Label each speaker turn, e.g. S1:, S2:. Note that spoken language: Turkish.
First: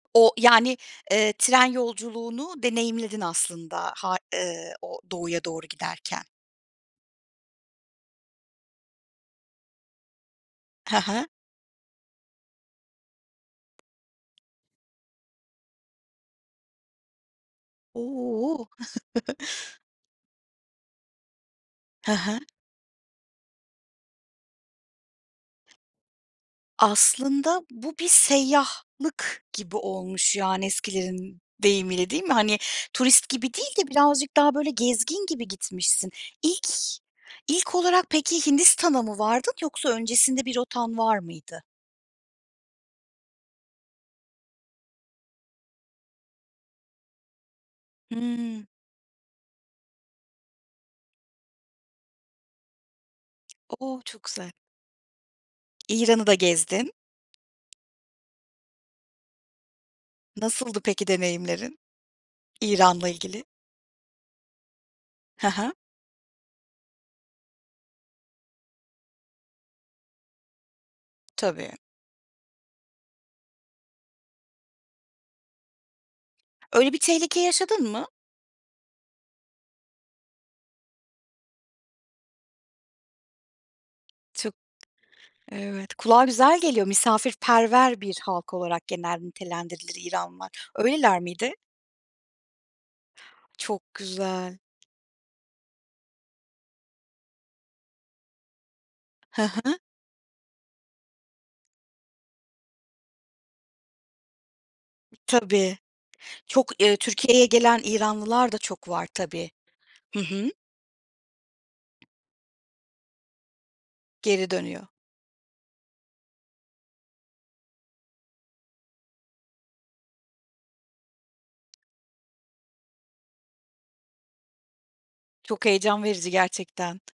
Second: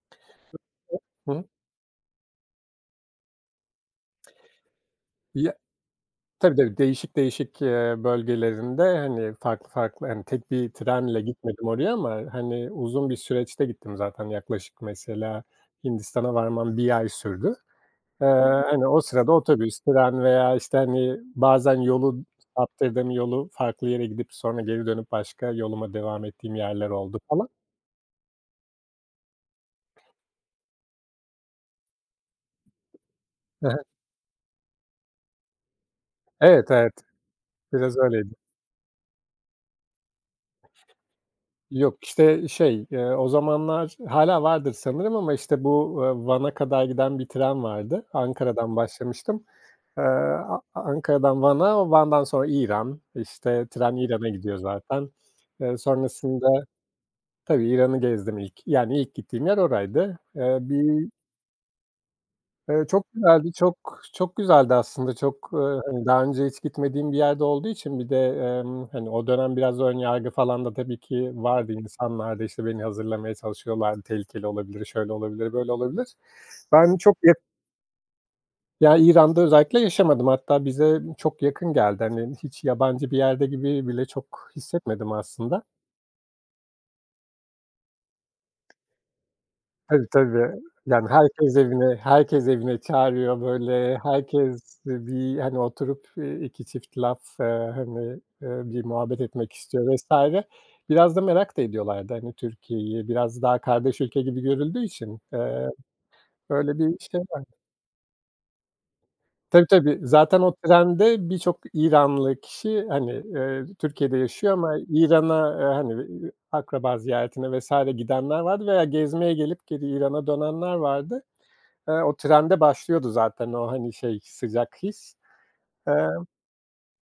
S1: O, yani, eee,
S2: [unintelligible]
S1: tren yolculuğunu deneyimledin aslında ha eee, o doğuya
S2: Ya
S1: doğru giderken.
S2: tabii, tabii. Değişik değişik, eee, bölgelerinde, hani, farklı farklı hani, tek bir
S1: He
S2: trenle
S1: he.
S2: gitmedim oraya ama, hani, uzun bir süreçte gittim zaten. Yaklaşık, mesela, Hindistan'a varmam 1 ay sürdü. Eee,
S1: O!
S2: hani, o sırada otobüs, tren veya, işte, hani, bazen
S1: He
S2: yolu,
S1: he.
S2: [unintelligible] yolu farklı yere gidip sonra geri dönüp başka yoluma devam ettiğim yerler oldu falan.
S1: Aslında bu bir seyyahlık gibi olmuş, yani, eskilerin deyimiyle, değil mi? Hani, turist gibi
S2: He
S1: değil
S2: he.
S1: de birazcık daha böyle gezgin gibi gitmişsin.
S2: Evet,
S1: İlk
S2: evet.
S1: ilk
S2: Biraz
S1: olarak
S2: öyleydi.
S1: peki, Hindistan'a mı vardın yoksa öncesinde bir rotan var mıydı?
S2: Yok, işte, şey, eee, o zamanlar hâlâ vardır sanırım ama, işte, bu, eee, Van'a kadar giden bir tren vardı.
S1: Hımm.
S2: Ankara'dan başlamıştım. Eee, A Ankara'dan Van'a, Van'dan sonra İran, işte, tren
S1: O! Çok
S2: İran'a
S1: güzel.
S2: gidiyor zaten. Eee,
S1: İran'ı da
S2: sonrasında
S1: gezdin.
S2: tabii, İran'ı gezdim ilk. Yani ilk gittiğim yer oraydı. Eee,
S1: Nasıldı peki
S2: bir
S1: deneyimlerin,
S2: Eee, çok
S1: İran'la ilgili?
S2: güzeldi, çok çok güzeldi aslında. Çok,
S1: He he.
S2: hani, daha önce hiç gitmediğim bir yerde olduğu için bir de, emm, hani, o dönem biraz ön yargı falan da tabii ki
S1: Tabii.
S2: vardı insanlarda. İşte, beni hazırlamaya çalışıyorlardı. Tehlikeli olabilir, şöyle olabilir, böyle, olabilir.
S1: Öyle
S2: Ben
S1: bir
S2: çok ya
S1: tehlike yaşadın mı?
S2: Ya, İran'da özellikle yaşamadım. Hatta bize çok yakın geldi. Hani, hiç yabancı bir yerde gibi bile çok
S1: Çok,
S2: hissetmedim aslında.
S1: evet. Kulağa güzel geliyor, misafirperver bir halk olarak genel nitelendirilir
S2: Tabii,
S1: İranlılar.
S2: tabii. Yani,
S1: Öyleler miydi?
S2: herkes evine herkes evine çağırıyor.
S1: Çok
S2: Böyle,
S1: güzel.
S2: herkes bir, hani, oturup 2 çift laf, hani, bir muhabbet
S1: He
S2: etmek
S1: he.
S2: istiyor vs. Biraz da merak da ediyorlardı, hani, Türkiye'yi. Biraz daha kardeş ülke gibi görüldüğü için. Eee,
S1: Tabii.
S2: öyle
S1: Çok, eee,
S2: bir şey var.
S1: Türkiye'ye gelen İranlılar da çok var, tabii.
S2: Tabii, tabii.
S1: Hı
S2: Zaten
S1: hı.
S2: o trende birçok İranlı kişi, hani, eee, Türkiye'de
S1: Geri
S2: yaşıyor ama
S1: dönüyor.
S2: İran'a, hani, akraba ziyaretine vs. gidenler vardı veya gezmeye gelip geri İran'a dönenler vardı. Eee, o trende başlıyordu zaten o, hani, şey sıcak his,
S1: Çok heyecan
S2: eee
S1: verici gerçekten.